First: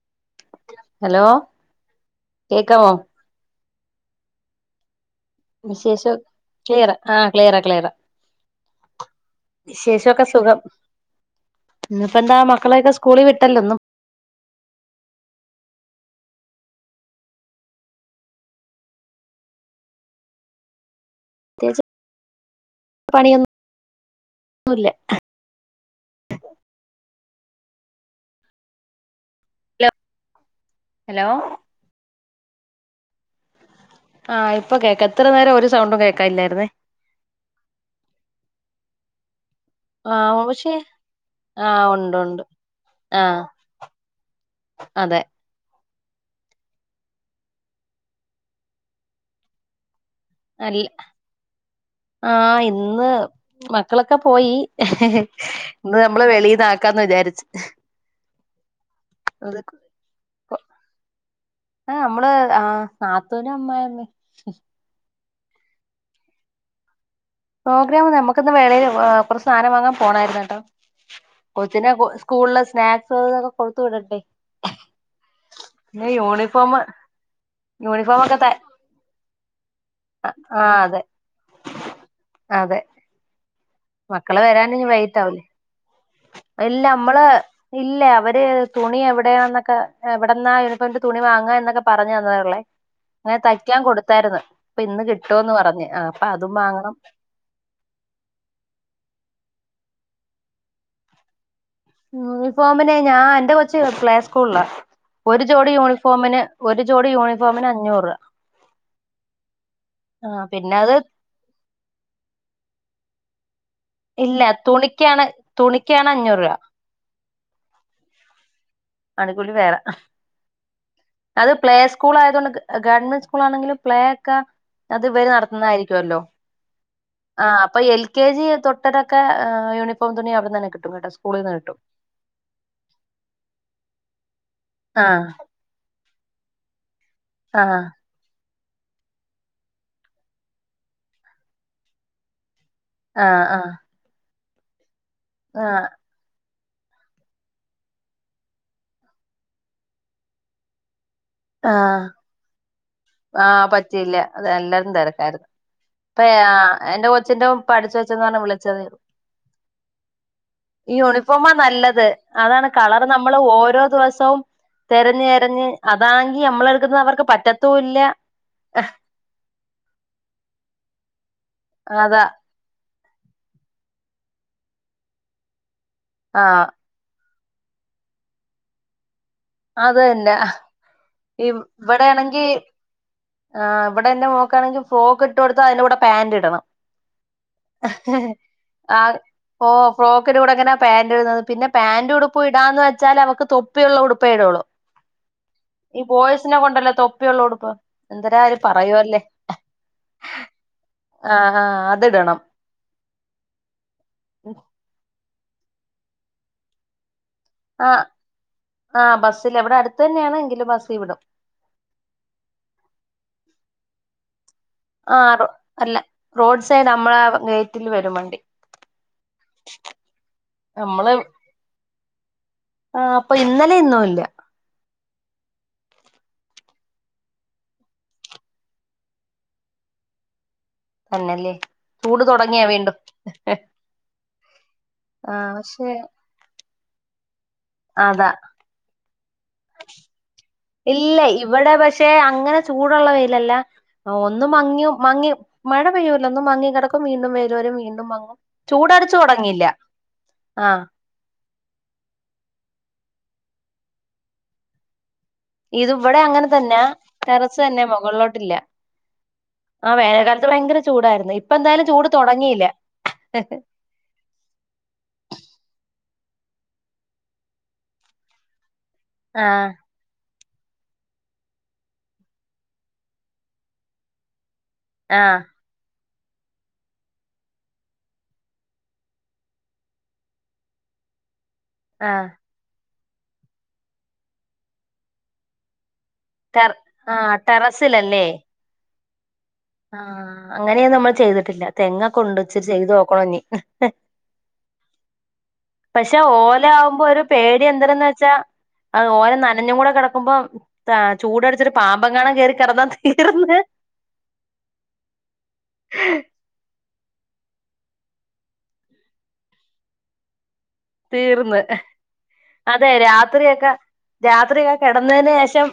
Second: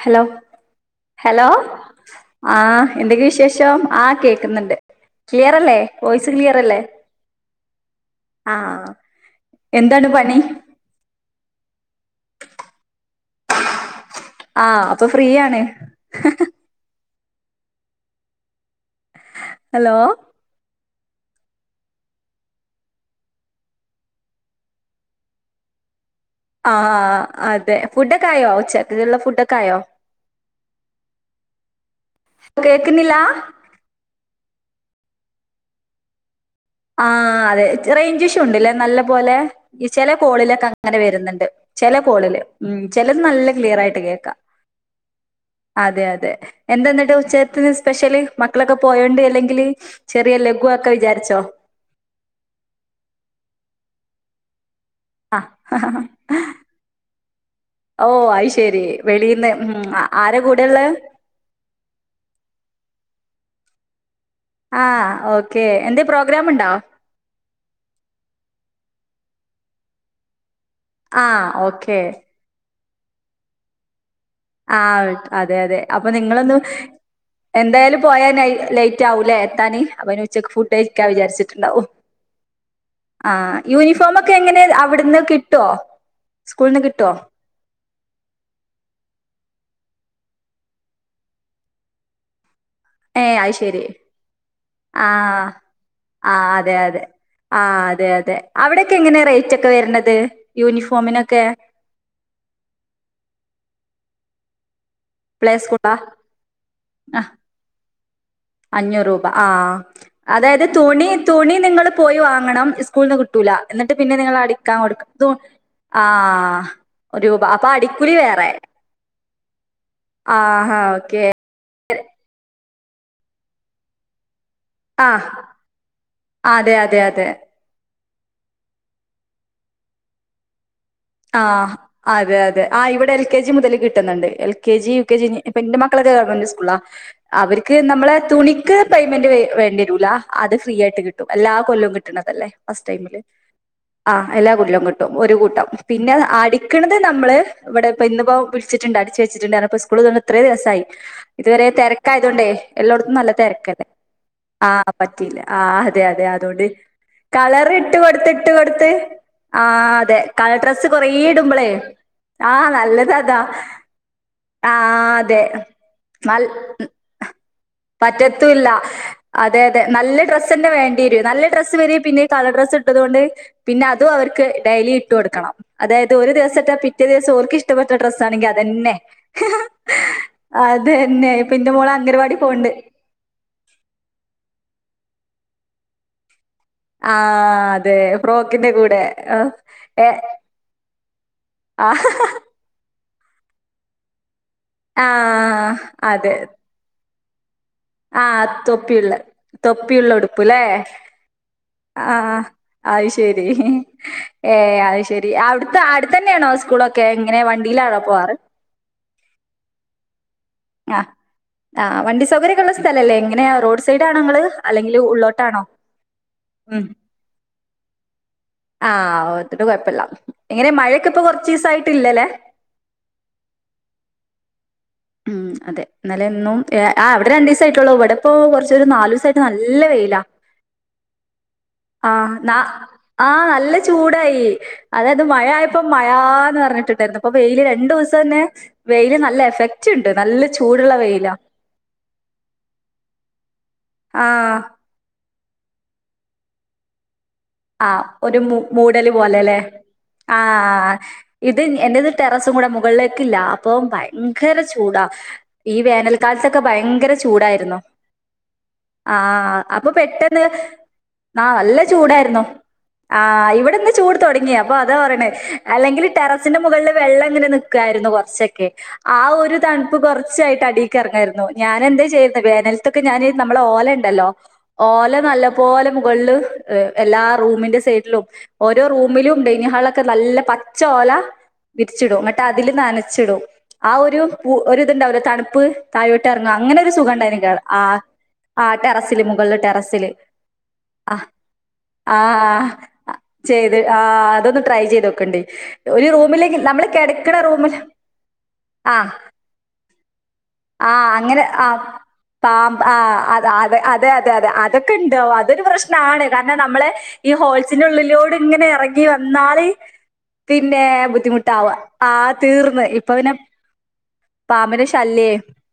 Hello hello ആ കേക്കാമോ എന്തൊക്കെ വിശേഷം ആ കേൾക്കുന്നുണ്ട് ക്ലിയർല്ലേ വിശേഷം വോയ്സ് ക്ലിയർ അല്ലേ ക്ലിയറ ആഹ് ക്ലിയറ ക്ലിയറ ആ എന്താണ് വിശേഷൊക്കെ പണി സുഖം ഇന്നിപ്പെന്താ മക്കളെക്കെ സ്കൂളി വിട്ടല്ലൊന്നും ആ അപ്പൊ ഫ്രീയാണ് ഹലോ പണിയൊന്നുല്ല ആ അതെ ഫുഡ്ഡൊക്കെ ആയോ ഉച്ചക്കുള്ള ഫുഡ്ഡൊക്കെ ആയോ ഹലോ ഹലോ കേൾക്കുന്നില്ല ആ ഇപ്പൊ കേൾക്കാം ഇത്ര നേരം ഒരു സൗണ്ടും കേക്കായില്ലായിരുന്നേ ആ അതെ റേഞ്ച് ഇഷ്യൂ ഉണ്ട്ലേ നല്ല പോലെ ഈ ചില ആഹ് കോളിലൊക്കെ പക്ഷെ അങ്ങനെ വരുന്നുണ്ട് ആഹ് ചെല ഉണ്ട് കോളില് ഉണ്ട് ഉം ചെലത് ആഹ് നല്ല ക്ലിയർ ആയിട്ട് കേക്കാം അതെ അതെ അതെ എന്തെന്നിട്ട് ഉച്ചത്തിന് സ്പെഷ്യല് മക്കളൊക്കെ പോയോണ്ട് അല്ലെങ്കില് ചെറിയ ലഘുവാക്കാ വിചാരിച്ചോ ആ ഇന്ന് മക്കളൊക്കെ പോയി ആ ഇന്ന് നമ്മള് വെളീന്നാക്കാന്ന് വിചാരിച്ച് ഓ അത് ശരി. വെളീന്ന് അത് ഉം ആരാ കൂടെയുള്ളെ? ആ മ്മള് ആ നാത്തൂനും അമ്മായ്മ്മിം ആ ഓക്കെ എന്തേ പ്രോഗ്രാം ഇണ്ടോ പ്രോഗ്രാം നമുക്കിന്ന് മേളേൽ ഏ കൊർച്ച് സാനം വാങ്ങാൻ പോണയിര്ന്ന് കേട്ടോ ആഹ് കൊച്ചിനെ ഓക്കെ. കൊ സ്കൂൾല് സ്നാക്സ് ഇതൊക്കെ കൊടുത്തു വിടട്ടെ ആ അതെ അതെ അപ്പൊ നിങ്ങളിന്ന് യൂണിഫോം എന്തായാലും യൂണിഫോം പോയാ ഒക്കെ ത നൈ ലെയ്റ്റ് ആവൂലേ എത്താന് അപ്പൊ പിന്നെ ഉച്ചക്ക് ആ ഫുഡ് അതെ കഴിക്കാൻ വിചാരിച്ചിട്ടിണ്ടാവു അതെ ആ യൂണിഫോം ഒക്കെ മക്കള് എങ്ങനെ വരാൻ ഇനി വൈകിട്ട് അവിടുന്ന് ആവൂലേ കിട്ടോ ഇല്ല മ്മള് ഇല്ല അവര് തുണിയ വിടെയാന്നൊക്കെ എവിടന്നാ യൂണിഫോമിന്റെ തുണി വാങ്ങാ എന്നൊക്കെ പറഞ്ഞു തന്നാ ഒള്ളെ ഏഹ് അങ്ങനെ അത് തയ്ക്കാൻ ശരി. കൊടുത്തായിരിന്ന് ഇപ്പൊ ഇന്ന് ആഹ് കിട്ടൂന്ന് പറഞ്ഞ് അപ്പൊ അതും വാങ്ങണം ആ അതെ അതെ അവിടെക്കെ എങ്ങനെ റേറ്റ് ഒക്കെ വര്ണത് യൂണിഫോമിനൊക്കെ യൂണിഫോമിന് ഞാൻ എന്റെ കൊച്ച പ്ലേ സ്കൂൾലാ ഒരു പ്ലേ ജോഡി സ്കൂളാ? യൂണിഫോമിന് ഒരു ജോഡി യൂണിഫോമിന് അഞ്ഞൂറ് അഞ്ഞൂർ രൂപ ആ ആ അതായ്ത് പിന്നെ അത് തുണി തുണി നിങ്ങൾൺള് പോയി വാങ്ങണം ഇസ് കൂൾന്ന് കിട്ടൂല എന്നിട്ട് പിന്നെ നിങ്ങള് ഇല്ല അടിക്കാൻ തുണിക്കാണ് കൊടുക്കും ആ തുണിക്കാണ് അഞ്ഞൂറ് രൂപ ഒരു പൊ അപ്പൊ അടിക്കൂലി വേറെ അടിക്കൂലി വേറെ ആഹ അത് പ്ലേ സ്കൂൾ ആയതൊണ്ട് ഗ ഗവൺമെന്റ് സ്കൂൾ ആണെങ്കിലും, പ്ലേ, ക്ക അത് ആഹ് ഇവര് നടത്തുന്നതായിരികോല്ലോ അതെ അതെ അതെ ആഹ് അപ്പൊ എൽ കെ. ജി തൊട്ടതൊക്കെ ആ യൂണിഫോം തുണി അവിട്നെന്നെ കിട് ആഹ്, അതെ. അതെ. ആ, ഇവിടെ എൽ കെ ജി മുതൽ കിട്ടുന്നുണ്ട് എൽ കെ ജി യു ആ കെ ജി പ്പ ന്റെ മ ക്കള്. ഗവൺമെന്റ് സ്കൂളാ ആ അവർക്ക് നമ്മളെ തുണി ക്ക് പേയ്മെന്റ്. വെ വേണ്ടിരൂല. അത് ഫ്രീ ആയിട്ട് കിട്ടും എല്ലാ കല്ലം കിട്ട്ണതല്ലേ ഫസ്റ്റ് ടൈമില് ആ ആ ആ എല്ലാ കൊല്ലം കിട്ടും ഒരു ആ കൂട്ടം പിന്നെ അടിക്കണത് നമ്മള് ഇവിടെ ഇപ്പ ഇ ന്ന്പ്പോ വിളിച്ചിട്ടുണ്ട് അടിച്ചു വെച്ചിട്ടുണ്ടപ്പൊ സ്കൂള് തൊന്ന് ഇത്രേ ദിസായി ഇതുവരെ. ആ തെരക്കായതോണ്ടേ എല്ലോടത്തും നല്ല ആ തിരക്കല്ലേ പറ്റിയില്ല അത് ആ എല്ലാരും പറ്റിയില്ല. തിരക്കായിരുന്നു ആ അതെ ഇപ്പ അതെ അതുകൊണ്ട് എന്റെ കൊച്ചിന്റെ കളർ പഠിച്ചു വെച്ചെന്ന് ഇട്ട്കൊട്ത്ത്. പറഞ്ഞ് ഇട്ട് വിളിച്ചത് കൊടുത്ത്. ആ. ആതെ. കളർഡ്രസ്സ്‌ ഈ. യൂണിഫോമാ നല്ലത് അതാണ് കളർ നമ്മള് നല്ലതതാ ഓരോ ദിവസവും... ആഹ് തെരഞ്ഞ്. അതെ എരഞ്ഞ്. അതാണ്ങ്കി. നൽ നമ്മളൾകുന്ന. അവർക്ക് പറ്റ പറ്റത്തൂല്ല. ഹ്. അതെ. അതെ. നല്ല ഡ്രസ്സ്ന്നെ. വേണ്ടിരും. നല്ല ഡ്രസ്സ് വരെ അതാ പിന്നെയു.. കളർ ഡ്രസ്സ് ട്ടത്ഒണ്ട്. പിന്നെ അതു അവർക്ക് ഡെയിലി ഇട്ട് ടുക്കണം. അതായത് ഒരു ആ ദിവസത്തെ പിറ്റേ ദിവസ ഓല്ക്ക് ഇഷ്ടപ്പെട്ട ഡ്രസ്സ് ആണെങ്കി. അതന്നെ അത്. എന്നെ. ഹ പിന്നെ പിന്റെ മോള അംഗനവാടി പോണ്ട് പോക്ക്. ഇട്ട്ടുത്താ അയിന്റെൂടെ പേന്റ് ഇടണം ആഹ് ഹ്. അതെ ഹ്ഹേ. ഫ്രോക്കിന്റെ ആ. കൂടെ. ആഹ് ഫോ. ഏ ഫ്ലോക്കിന്റെടെ എ ങ്ങന പാന്ൻറ്ടുന്നത് പിന്നെ ആഹ് പാാന്റ് ഉടുപ്പ് ഇടാന്ന് വെച്ചാ അവക്ക് തൊപ്പിയ ഉുള്ള ഉടുപ്പ ഇടള്ളൂ ആഹ് ഈ. അതെ. ബോയ്സിനെകൊണ്ടല്ലോ. തൊപ്പി യുള്ളഉടുപ്പ് ആഹ്, തൊപ്പിയുള്ള. തൊപ്പിയുള്ള. ഉടുപ്പ് ലേ ആഹ് ആഹ് ആഹ, അതിടണം അഹ്. ശരി. ഏഎ. അഹ് ശരി അവിട്ത്തെ. അടുതന്നെണോ സ്കൂളൊക്കെ. മ് ആ, ആ, ബസ്സില് വിടെ അടുതന്നെണ് ആഹ്. ആ വണ്ടി സൗകര്യൊക്കള്ള സ്ഥല. അല്ലേ. ങ്ങനെയാ റോഡ് സൈഡണങ്ങള് ആ അല്ല റോഡ് ഉം സൈഡ് മ്മള ഗെയ്റ്റിൽ വരും വണ്ടി ആഹ് ഓത്തിട്ട് കൊഴപ്പള്ള. ഇങ്ങനെ മഴകെ ഇപ്പൊ കൊറചിസായിട്ട്. ഇല്ലല്ലേ ആ. അപ്പൊ. ഇന്നലെ. ഇന്നുംല്ല ഉം.. അതെ ന്നലേ, ന്നും, എ, അ, അവിടെ രണ്ടിസായിട്ടൊള്ളൂ. ഇവിടെപ്പോ കൊറച്ചൊരു നാലുസായിട്ട് നല്ലവെയില. വെയില എന്നല്ലേ ആഹ് ന ആഹ നല്ല ചൂടായി അതായത് ആഹ് മഴയപ്പോ പക്ഷെ മഴാന്ന് റഞ്ഞിട്ട് [unintelligible] അ പ്പൊ വെയില് അതാ രണ്ടുസംന്നെ വെയില് നല്ല യഫ് ഇല്ല ഇവിടെ പഷേ അങ്ങനെ ചൂടുള്ളവെയിലല്ല ഒന്നും ആഹ് മങ്ങിയു മങ്ങിയു മഴ പെയ്യൂലൊന്നും മങ്ങി കെടക്കും വീണ്ടുംപെയ് ആ ഒരു മു. മൂടല് പോലെലെ ആ. ആ. ആ. ഇത് എന്റെത് ടെറസു മുഴ. മുകളില് ക്കില്ല അപ്പോം ഭയങ്കര ചൂടാ ഈ ഇത് ഇവിടെ അങ്ങനെ വേനൽകാൽത്തൊക്കെ തന്നെ ഭയങ്കര ടെറസ് ചൂടായിരുന്നു... തന്നെ മുകളിലോട്ടില്ല ആഹ. ആ. അപ്പൊ ആ പെട്ടെന്ന് വേനൽക്കാലത്ത് ഭയങ്കര ചൂടായിരുന്നു ന. ഇപ്പൊ നല്ല എന്തായാലും ചൂട് ചൂടായിരുന്നു... ആഹ് തുടങ്ങിയില്ല ആ. ഇവിടെന്ന് ചൂട് തൊടങ്ങി അപ്പ അതാ പറണ് അല്ലെങ്കിൽ ടെറ സിന്റെ. മുകള്ല് വെള്ളങ്ങനെ നി ക്കാരുന്നു കൊറച്ചൊക്കെ ആ ഒരു തണ്പ്പ് കൊറ ച്ചായിട്ട്അടീക്ക് എറങ്ങേരുന്നു ഞാനെന്തേചെയ്. വേനലത്തൊക്കെ ഞാന് നമ്മളെ ഓല ണ്ടല്ലോ ഓല ആ നല്ല പോലെ മുകളിൽ എല്ലാ റൂമിന്റെ സൈഡ്ലും ഓരോ റൂമിലും ഡൈനി ഹാളൊക്കെ നല്ല പച്ച ഓല ആ വിരിച്ചിടു. ന്നിട്ടഅതിൽ. നനച്ചിടു. ആ ഒരു. പു. ഒരുതുണ്ടാവുലെ. തണുപ്പ് തായോട്ടറങ്ങ. ടെറ അങ്ങനെ ഒരു ആ സുഖണ്ടാരുന്നു ൻണ്ടോടെ. ആ ടെറസിലല്ലേ ആ ടെറസില് മുകളിലെ ആ ടെറസില് ആ. അങ്ങനെയെര്. നമ്മൾ ആ ചെയ്തിട്ടില്ല തെങ്ങൊ ആ [unintelligible] ചെയ്ത് നോക്കണം ഇനി ചെയ്ത് ആ അതൊന്ന് ട്രൈ ചെയ്ത് നോക്കണ്ട് ഒരു പക്ഷേ റൂമിലേക്ക് നമ്മൾ ഓലാമ്പോ ഒരു കിടക്കണ പേടി റൂമിൽ എന്തരന്ന് വെച്ചാ ആ ഓല നനഞ്ഞും കൂടെ കിടക്കുമ്പോ ആ അങ്ങനെ ആ ചൂടട്ച്ച്ട്ട് പാമ്പങ്ങാണം കേറി കെടന്നാ തീർന്ന് തെ അത അതെ അതെ അതെ അതൊക്കണ്ടാവും അതൊരു പ്രശ്നാണ് കാരണം നമ്മളെ ഈ ഹോൾസിന്റെ ഉള്ളിലൂടെ ഇങ്ങനെ ഇറങ്ങി വന്നാല് പിന്നെ തീർന്ന് ബുദ്ധിമുട്ടാവ ആ തീർന്ന് ഇപ്പൊ പിന്നെ രാത്രി ഒക്കെ പാമ്പിന്റെ കെടന്നേന് ശല്യേ ശേഷം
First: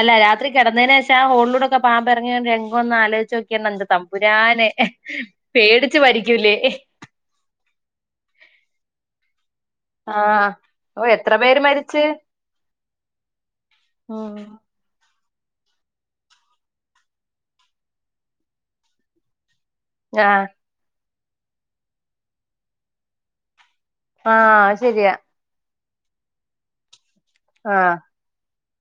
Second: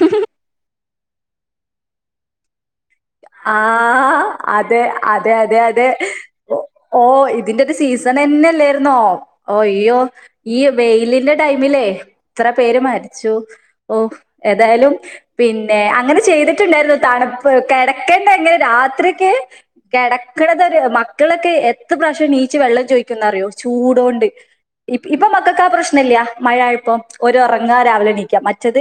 അല്ല രാത്രി കിടന്നതിന് ശേഷം [unintelligible] പാമ്പ ഇറങ്ങിയ [unintelligible] ഒന്ന് ആലോയിച്ചു ആ നോക്കിയന്റെ തമ്പുരാനെ അതെ എഹ് അതെ അതെ അതെ പേടിച്ച് മരിക്കൂലേ ഓ ഓ ഇതിൻ്റൊരു ഒരു സീസണന്നെല്ലാര്ന്നോ ഒയ്യോ ആഹ് ഈ ഓ എത്ര വെയിലിന്റെ പേര് ടൈമിലേ മരിച്ച് എത്ര പേര് മരിച്ചു ഒഹ് ഉം ഏതായാലും പിന്നെ അങ്ങനെ ചെയ്തിട്ട്ണ്ടായിരുന്നു തണുപ്പ് കിടക്കണ്ടേ ങ്ങനെ രാത്രിയൊക്കെ ആഹ് കിടക്കണത് ഒര് മക്കളൊക്കെ എത്ര പ്രാശ്യം ണീച്ച് വെള്ളം ചോയിക്കുന്നറിയോ ചൂടൊണ്ട് ആഹ് ഇപ് ശരിയാ ഇപ്പൊ മക്കക്കാ പ്രശ്നല്ല്യ മഴയപ്പം ഓരൊറങ്ങാ ആഹ് രാവിലെ ണീക്ക മ ത്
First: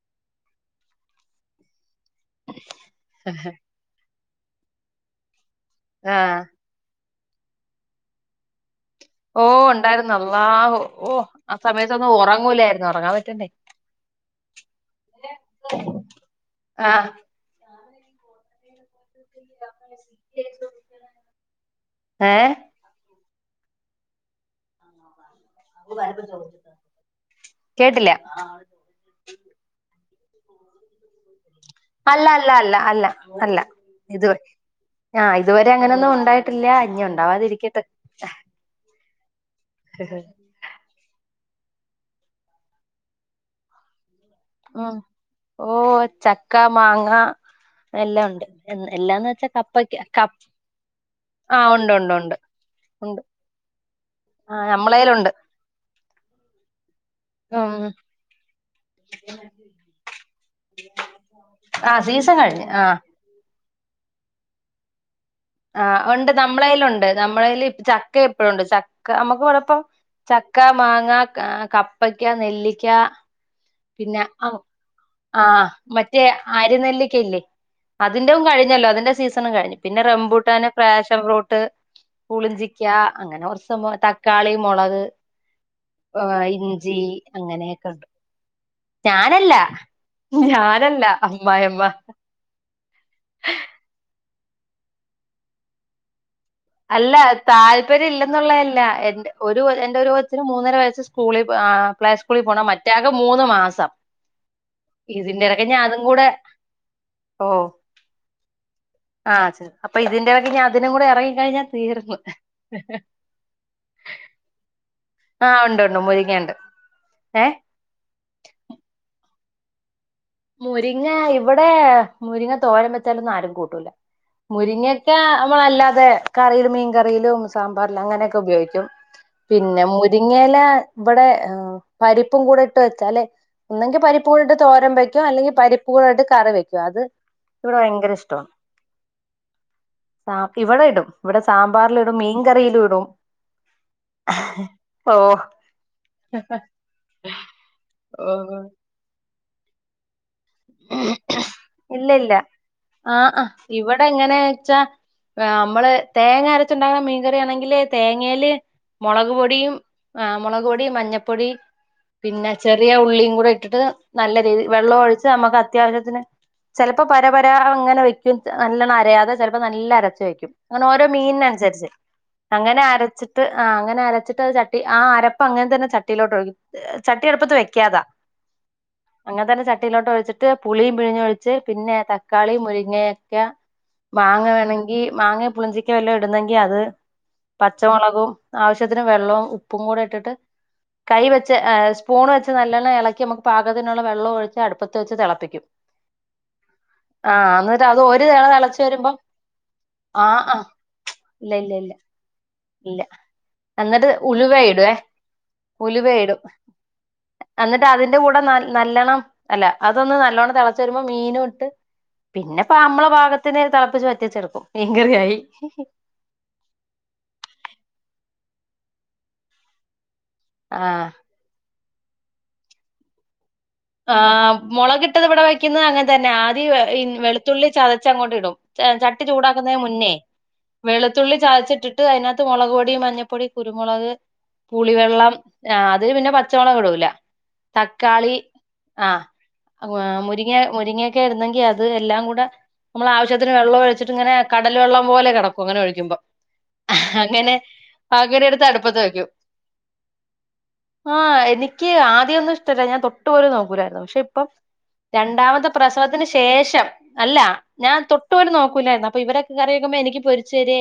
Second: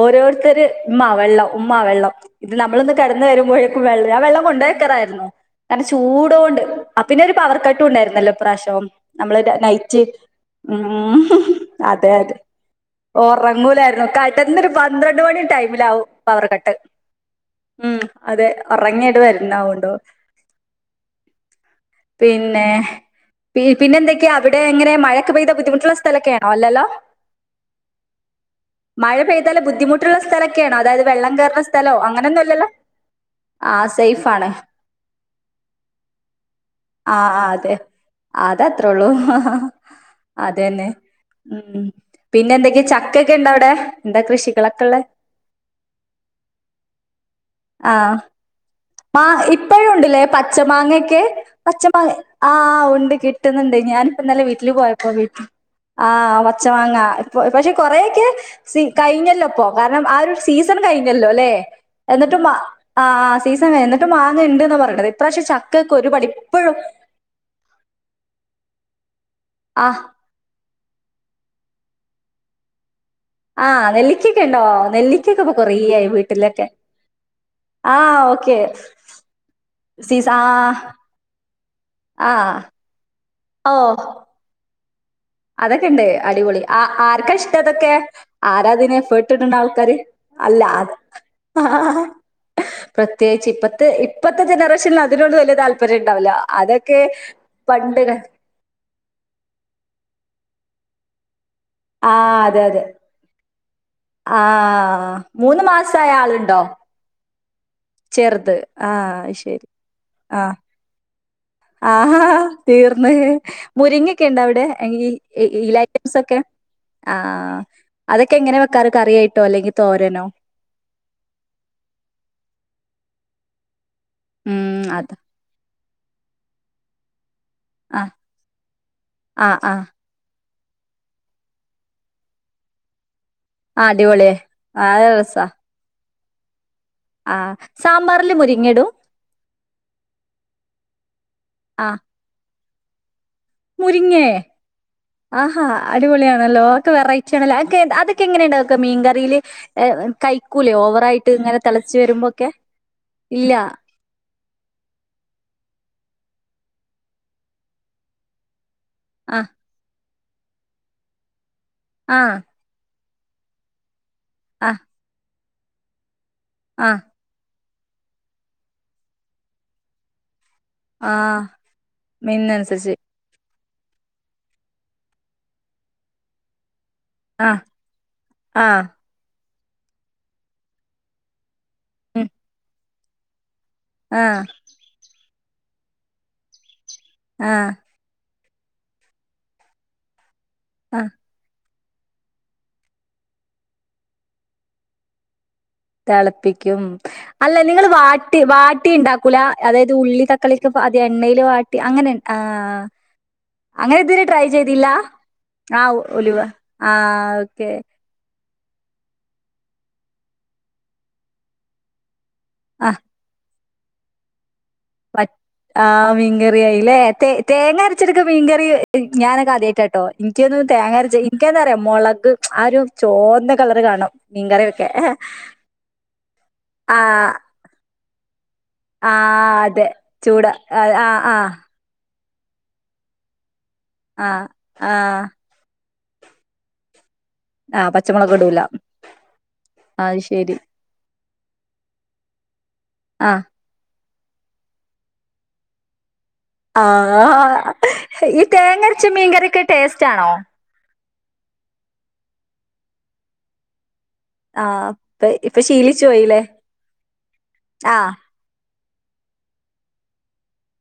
ഓരോരുത്തര് മ്മാ വെള്ളം മ്മാ വെള്ളം ഇത് നമ്മളൊന്ന് കെടന്ന് വരുമ്പോഴേക്കും വെള്ളം ഞാൻ വെള്ളം കൊണ്ടൊയ് വെക്കറായിരുന്നു കാരണം ആഹ് ചൂടൊണ്ട്. അ പിന്നൊരു പവർ കട്ടും ണ്ടായിരുന്നല്ലോ ഇപ്രാശ്യം നമ്മള് ഓ ന നയിച്ച് ഉണ്ടായിരുന്നു ഊ അള്ളാഹു ഓ ഹ് ഹ് ആ അതെ സമയത്തൊന്നും അതെ ഉറങ്ങൂലായിരുന്നു ഉറങ്ങാൻ പറ്റണ്ടേ ഉറങ്ങൂലാര്ന്ന് കടന്നൊരു പന്ത്രണ്ട് മണി ടൈമിലാവും പവർ കട്ട് ആഹ് ഉം അതെ ഉറങ്ങി [unintelligible] ഏഹ് പിന്നെ പി പിന്നെന്തെക്കെയാ അവിടെ എങ്ങനെ മഴ [unintelligible] പെയ്ത ബുദ്ധിമുട്ടുള്ള സ്ഥലൊക്കെയാണോ അല്ലല്ലോ കേട്ടില്ല മഴ പെയ്താല ബുദ്ധിമു [unintelligible] സ്ഥലൊക്കെയണോ അതായത് വെള്ളം കയറണ സ്ഥലോ അല്ല അങ്ങനൊന്നു അല്ല അല്ല അല്ല ഇത് ആഹ് ഇതുവരെ അങ്ങനെയൊന്നും ഉണ്ടായിട്ടില്ല ഇഞ്ഞ് ആഹ് ഉണ്ടാവാതിരിക്കട്ടെ ആ അതന്നെ ഉം പിന്നെ എന്തൊക്കെയ ചക്കൊക്കെ ണ്ട അവിടെ ഉം ഓ ചക്ക മാങ്ങ ആ എല്ലാം ഉണ്ട് മാ എല്ലാന്ന് വെച്ചാ ഇപ്പഴും കപ്പയ്ക്ക ഉണ്ട്ലേ ക പച്ച മാങ്ങൊക്കെ ആ പച്ച ഉണ്ട് മാങ്ങ ഉണ്ട് ഉണ്ട് ആ ആഹ് ഉണ്ട് കിട്ടുന്നുണ്ട് ഞാനിപ്പന്നലെ ആ വീട്ടില് പോയപ്പോ നമ്മളേലുണ്ട് വീട്ടിൽ ആ പച്ചമാങ്ങ പക്ഷെ ഉം കൊറെേയൊക്കെ സി കഴിഞ്ഞല്ലോപ്പോ കാരണം ആ ഒരു സീസൺ കഴിഞ്ഞല്ലോ അല്ലെ ആ സീസൺ എന്നിട്ട് മാ കഴിഞ്ഞ് ആ ആ സീസൺ കയിഞ്ഞ് എന്നിട്ടും മാങ്ങ ണ്ട്ന്നാ പറയണത് ഇപ്രാവശ്യം ആ ചക്കയൊക്കെ ഒരു പടി ഉണ്ട് ഇപ്പഴും നമ്മളേലുണ്ട് നമ്മളൽ ചക്ക ഇപ്പഴുണ്ട് ച മ്മക്ക് ഇവിടെപ്പം ആ ചക്ക മാങ്ങ ക കപ്പക്ക നെല്ലിക്ക ആ പിന്നെ നെല്ലിക്കയൊക്കെ ആ ഇണ്ടോ? ആ നെല്ലിക്കയൊക്കെ ഇപ്പൊ കൊറേയായി മറ്റേ വീട്ടിലൊക്കെ. അരിനെല്ലിക്ക ഇല്ലേ ആ അതിൻ്റൊം ഓക്കെ കഴിഞ്ഞല്ലോ അതിന്റെ സീസണും കഴി പിന്നെ സീസ ആ റംബൂട്ടാന് പാശൻ ഫ്രൂട്ട് ആ പുളിഞ്ചിക്ക അങ്ങനെ കുറച്ച് സംഭവം ഓ തക്കാളി മുളക് അതൊക്കെ ഇണ്ട് ഏഹ് അടിപൊളി ആ ഇഞ്ചി ആർക്ക അങ്ങനെയൊക്കെ ഇഷ്ടതൊക്കെ ഉണ്ട് ആരാതിന് എഫേർട്ട് ഞാനല്ല ഇടണ്ട ആൾക്കാാര് അല്ല അത് ഞാനല്ല ആ ഹാ അമ്മായിമ്മ ഹാ പ്രത്യേകിച്ച് ഇപ്പത്തെ ഇപ്പത്തെ ജനറേഷനിൽ അതിനോട് വലിയ താല്പര്യം ഉണ്ടാവൂല അല്ല താല്പര്യം ഇല്ലെന്നുള്ളതല്ല എൻ്റെ ഒരു എന്റെ ഒരു കൊച്ച്ന് മൂന്നര വയസ്സ് സ്കൂളിൽ ആ പ്ലേസ്കൂളിൽ പോണ അതെ അതെ. മറ്റാക്ക് മൂന്ന് മാസം ആ ഇതിന്റെ മൂന്ന് ഇടയ്ക്ക് ഞാൻ അതും മാസായ കൂടെ ആളുണ്ടോ ഓ ചെർത് ആ ശരി അപ്പൊ ഇതിന്റെ ആ ഇടയ്ക്ക് ഞാൻ അതിനും കൂടെ ഇറങ്ങിക്കഴിഞ്ഞാൽ തീർന്നു ആഹ് തീർന്ന് മുരിങ്ങക്കെ ണ്ട അവിടെ ആ ല ഉണ്ട് ഉണ്ട് ഐറ്റംസ് മുരിങ്ങ ഒക്കെ ഉണ്ട് ആ ഏഹ് അതൊക്കെ എങ്ങനെ വെക്കാറ് കറ കേട്ടോ അല്ലെങ്കിൽ തോരനോ മുരിങ്ങ ഇവിടെ മുരിങ്ങ തോരം വെച്ചാലൊന്നും ആരും കൂട്ടൂല ഉം അത് മുരിങ്ങൊക്കെ നമ്മളല്ലാതെ കറിയിലും മീൻകറിയിലും സാമ്പാറൽ ആ അങ്ങനെയൊക്കെ ഉപയോഗിക്കും ആ ആ പിന്നെ മുരിങ്ങ ഇവിടെ് പരിപ്പും കൂടെ ഇട്ട് വെച്ച അല്ലെ ആ ഒന്നെങ്കി അടിപൊളിയ പരിപ്പും കൂടിട്ട് ആ തോര വ രസാ അല്ലെങ്കിൽ പരിപ്പ കൂട്ട് കറി വെക്കും അത് ആ ഇവിടെ ഭയങ്കര സാമ്പാറില് ഇഷ്ടമാ. മുരിങ്ങയിടും ഇവിടെ ഇടും ഇവിടെ ആ സാമ്പാറില ഇടും മീൻകറിയിലും ഇടും മുരിങ്ങേ? ഓ ആഹാ അടിപൊളിയാണല്ലോ ഒക്കെ വെറൈറ്റി ആണല്ലോെ അതൊക്കെ എങ്ങനെ ഉണ്ടാവക്ക മീൻ കറിയില് കഴിക്കൂലേ ഓവറായിട്ട് ഇങ്ങനെ തിളച്ച ഇല്ല ഇല്ല വരുമ്പോൊക്കെ ഇല്ല വച്ച നമ്മള് തേങ്ങ അരച്ചുണ്ടാക്കുന്ന മീൻകറ ആണെങ്കില് തേങ്ങയില് മുളക് ആ പൊടിയും ആ് മുളക് പൊടിയ മഞ്ഞപ്പൊടി ആ പിന്നെ ചെറിയ ഉള്ളി കൂടെ ഇട്ടിട്ട് നല്ല രീതിയിൽ ആ വെള്ളം ഒഴിച്ച്അത്യാവശ്യത്തിന് ആ ചെലപ്പം പര പ രാ അങ്ങനെ വെക്കും നല്ലോണം അയാതെ ചിലപ്പോ നല്ല അരച്ച വെക്കും അങ്ങനെ ഓരോ ആ മീനിന അനുസരിച്ച് അങ്ങനെ മീനിനനുസരിച്ച് അരച്ചിട്ട് ആഹ് അങ്ങന അരച്ചിട്ട്ത് ചട്ടി ആ അരപ്പ അങ്ങനെ തന്നെ ചട്ടിയിലോട്ട് ഒഴുകി ചട്ടിയ ആ അടുപ്പത്ത് വെക്കാതാ ആ അങ്ങനെ തന്നെ ചട്ടിയിലോട്ട് ഒഴിച്ചിട്ട് പുളിയും പിഴിഞ്ഞും ഒഴിച്ച് പിന്നെ ഉം തക്കാളി മുരിങ്ങയൊക്കെ ആ മാങ്ങ വേണമെങ്കിൽ മാങ്ങ പുളിഞ്ചക്ക വല്ല ഇടുന്നെങ്കി അത് ആ പച്ചമുളകും ആവശ്യത്തിന് വെള്ളവും ഉപ്പും കൂടെ ഇട്ടിട്ട് ആ കൈ വെച്ച് സ്പൂണ് വെച്ച് നല്ലോണ്ണം ഇളക്കി നമുക്ക് പാകത്തിനുള്ള വെള്ളം ഒഴി അടുപ്പത്ത് വെച്ച് തിളപ്പിക്കും തിളപ്പിക്കും ആഹ് അല്ല എന്നിട്ട് നിങ്ങള് അത് ഒരു വാട്ടി തിള തിളച്ച് വാട്ടി വരുമ്പോ ഉണ്ടാക്കൂല അതായത് ഉള്ളി ആഹ് ആഹ് തക്കളിക്ക് അത് എണ്ണൽ ഇല്ല വാട്ടി അങ്ങനെ ആ അങ്ങനെ എന്നന്നിട്ട് ഇതുവരെ ട്രൈ ഉലുവായിടേ ചെയ്തില്ല ആ ഉലുവ ഉലുവയിടും ആ ഓക്കെ എന്നിട്ട് അതിന്റെ കൂടെ ന നല്ലോണം അല്ല അതൊന്ന് നല്ലോണ്ണം തിളച്ച വരുമ്പോ മീനും ഇട്ട് പിന്നെപ്പ നമ്മളെ ഭാഗത്ത് ത്തിന് തിളപ്പിച്ച് വറ്റിച്ചെടുക്കും മീൻകറിയായി ആഹ് മീൻ കറിയായില്ലേ തേ തേങ്ങ അരച്ചെടുക്കെ മീൻകറി ഞാനൊക്കെ ആതിയായിടട്ടോ എനിക്കൊന്നന്ന് തേങ്ങ ആഹ് അരച്ചച്ച് എനിക്ക എന്താ അറിയോ മുളക് ആഹ് ഒരു ചോന്ന കളറ് കാണും ആ മീൻകറി വെക്കെ മുളകിട്ടത് ഇവിടെ വയ്ക്കുന്നത് അങ്ങനെ തന്നെ ആ ആദ്യം വെളുത്തുള്ളി ചതച്ചങ്ങോട്ട് ഇടും ആ ചട്ടി ചൂടാക്കുന്നതിന് അതെ മുന്നേ ചൂട ആ ആ വെളുത്തുള്ളി ആ ചതച്ചിട്ടിട്ട് അതിനക മുളക് പൊടി മഞ്ഞപ്പൊടി കുരുമുളക് ആ ആ പുളിവെള്ളം അത് പിന്നെ പച്ചമുളക് ഇടൂല ആഹ് പച്ചമുളക് ഇടുല ആഹ് മുരിങ്ങ മുരിങ്ങൊക്കെ ഇടുന്നെങ്കി അത് എല്ലാം കൂടെ നമ്മൾ ആ ആവശ്യത്തിന് വെള്ള ഒഴിച്ചിട്ട് ഇങ്ങനെ കടൽ വെള്ളം പോലെ കിടും അങ്ങനെ ഒഴിക്കുമ്പോ അങ്ങനെ ആഹ് ഈ അങ്ങനെ എടുത്ത് അടുപ്പത്ത് തേങ്ങരച്ച മീൻകറക്ക ടേസ്റ്റ ആണോ ആഹ് എനിക്ക് ആദ്യൊന്നും ഇഷ്ടമല്ല ഞാൻ തൊട്ടുപലെ നോകൂലായിരുന്നു പക്ഷെ ഇപ്പം ആ ഇപ്പ ഇപ്പൊ രണ്ടാമത്തെ ശീലിച്ചു പ്രസവത്തിന് പോയില്ലേ ശേഷം അല്ല ആ ഞാൻ തൊട്ടപേലും നോക്ക രുന്നു അപ്പൊ ഇവരൊക്കെ കറിക്കുമ്പോ എനി പൊരിച്ചുര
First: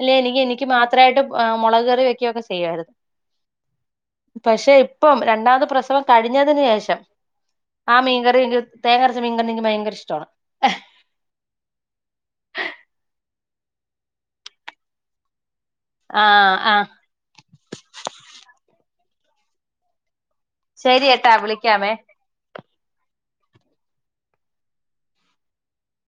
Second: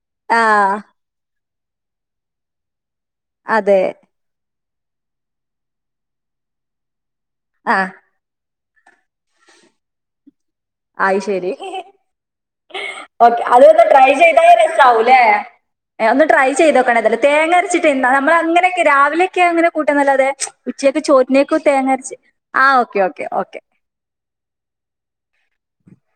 അല്ല എനിക്ക് ആ എനിക്ക് മാത്രമായിട്ട് ആഹ് മുളക് കറി വെക്കുകയൊക്കെ ചെയ്യുമായിരുന്നു അതെ പക്ഷെ ഇപ്പം രണ്ടാമത്തെ പ്രസവം കഴിഞ്ഞതിന് ശേഷം ആ മീൻകറി തേങ്ങരച്ച മീങ്കണെനിക്ക് ഭയങ്കര ഇഷ്ടമാണ് ആയി ശരി ഓക്കെ അത് ഒന്ന് ട്രൈ ചെയ്ത രസവും ല്ലേ ഒന്ന് ആ ട്രൈ ആ ചെയ്തോക്കണേല്ല തേങ്ങ അരച്ചിട്ട്ന്താ നമ്മള അങ്ങനെയക്കെ രാവിലൊക്കെയ അങ്ങനെ കൂട്ട നല്ല അതെ ഉച്ചക്ക് ശരി ഏട്ടാ ചോറ്റിനക്ക വിളിക്കാമേ തേങ്ങരച്ച് ആ ഓക്കെ ഓക്കെ ഓകെ ഓകെ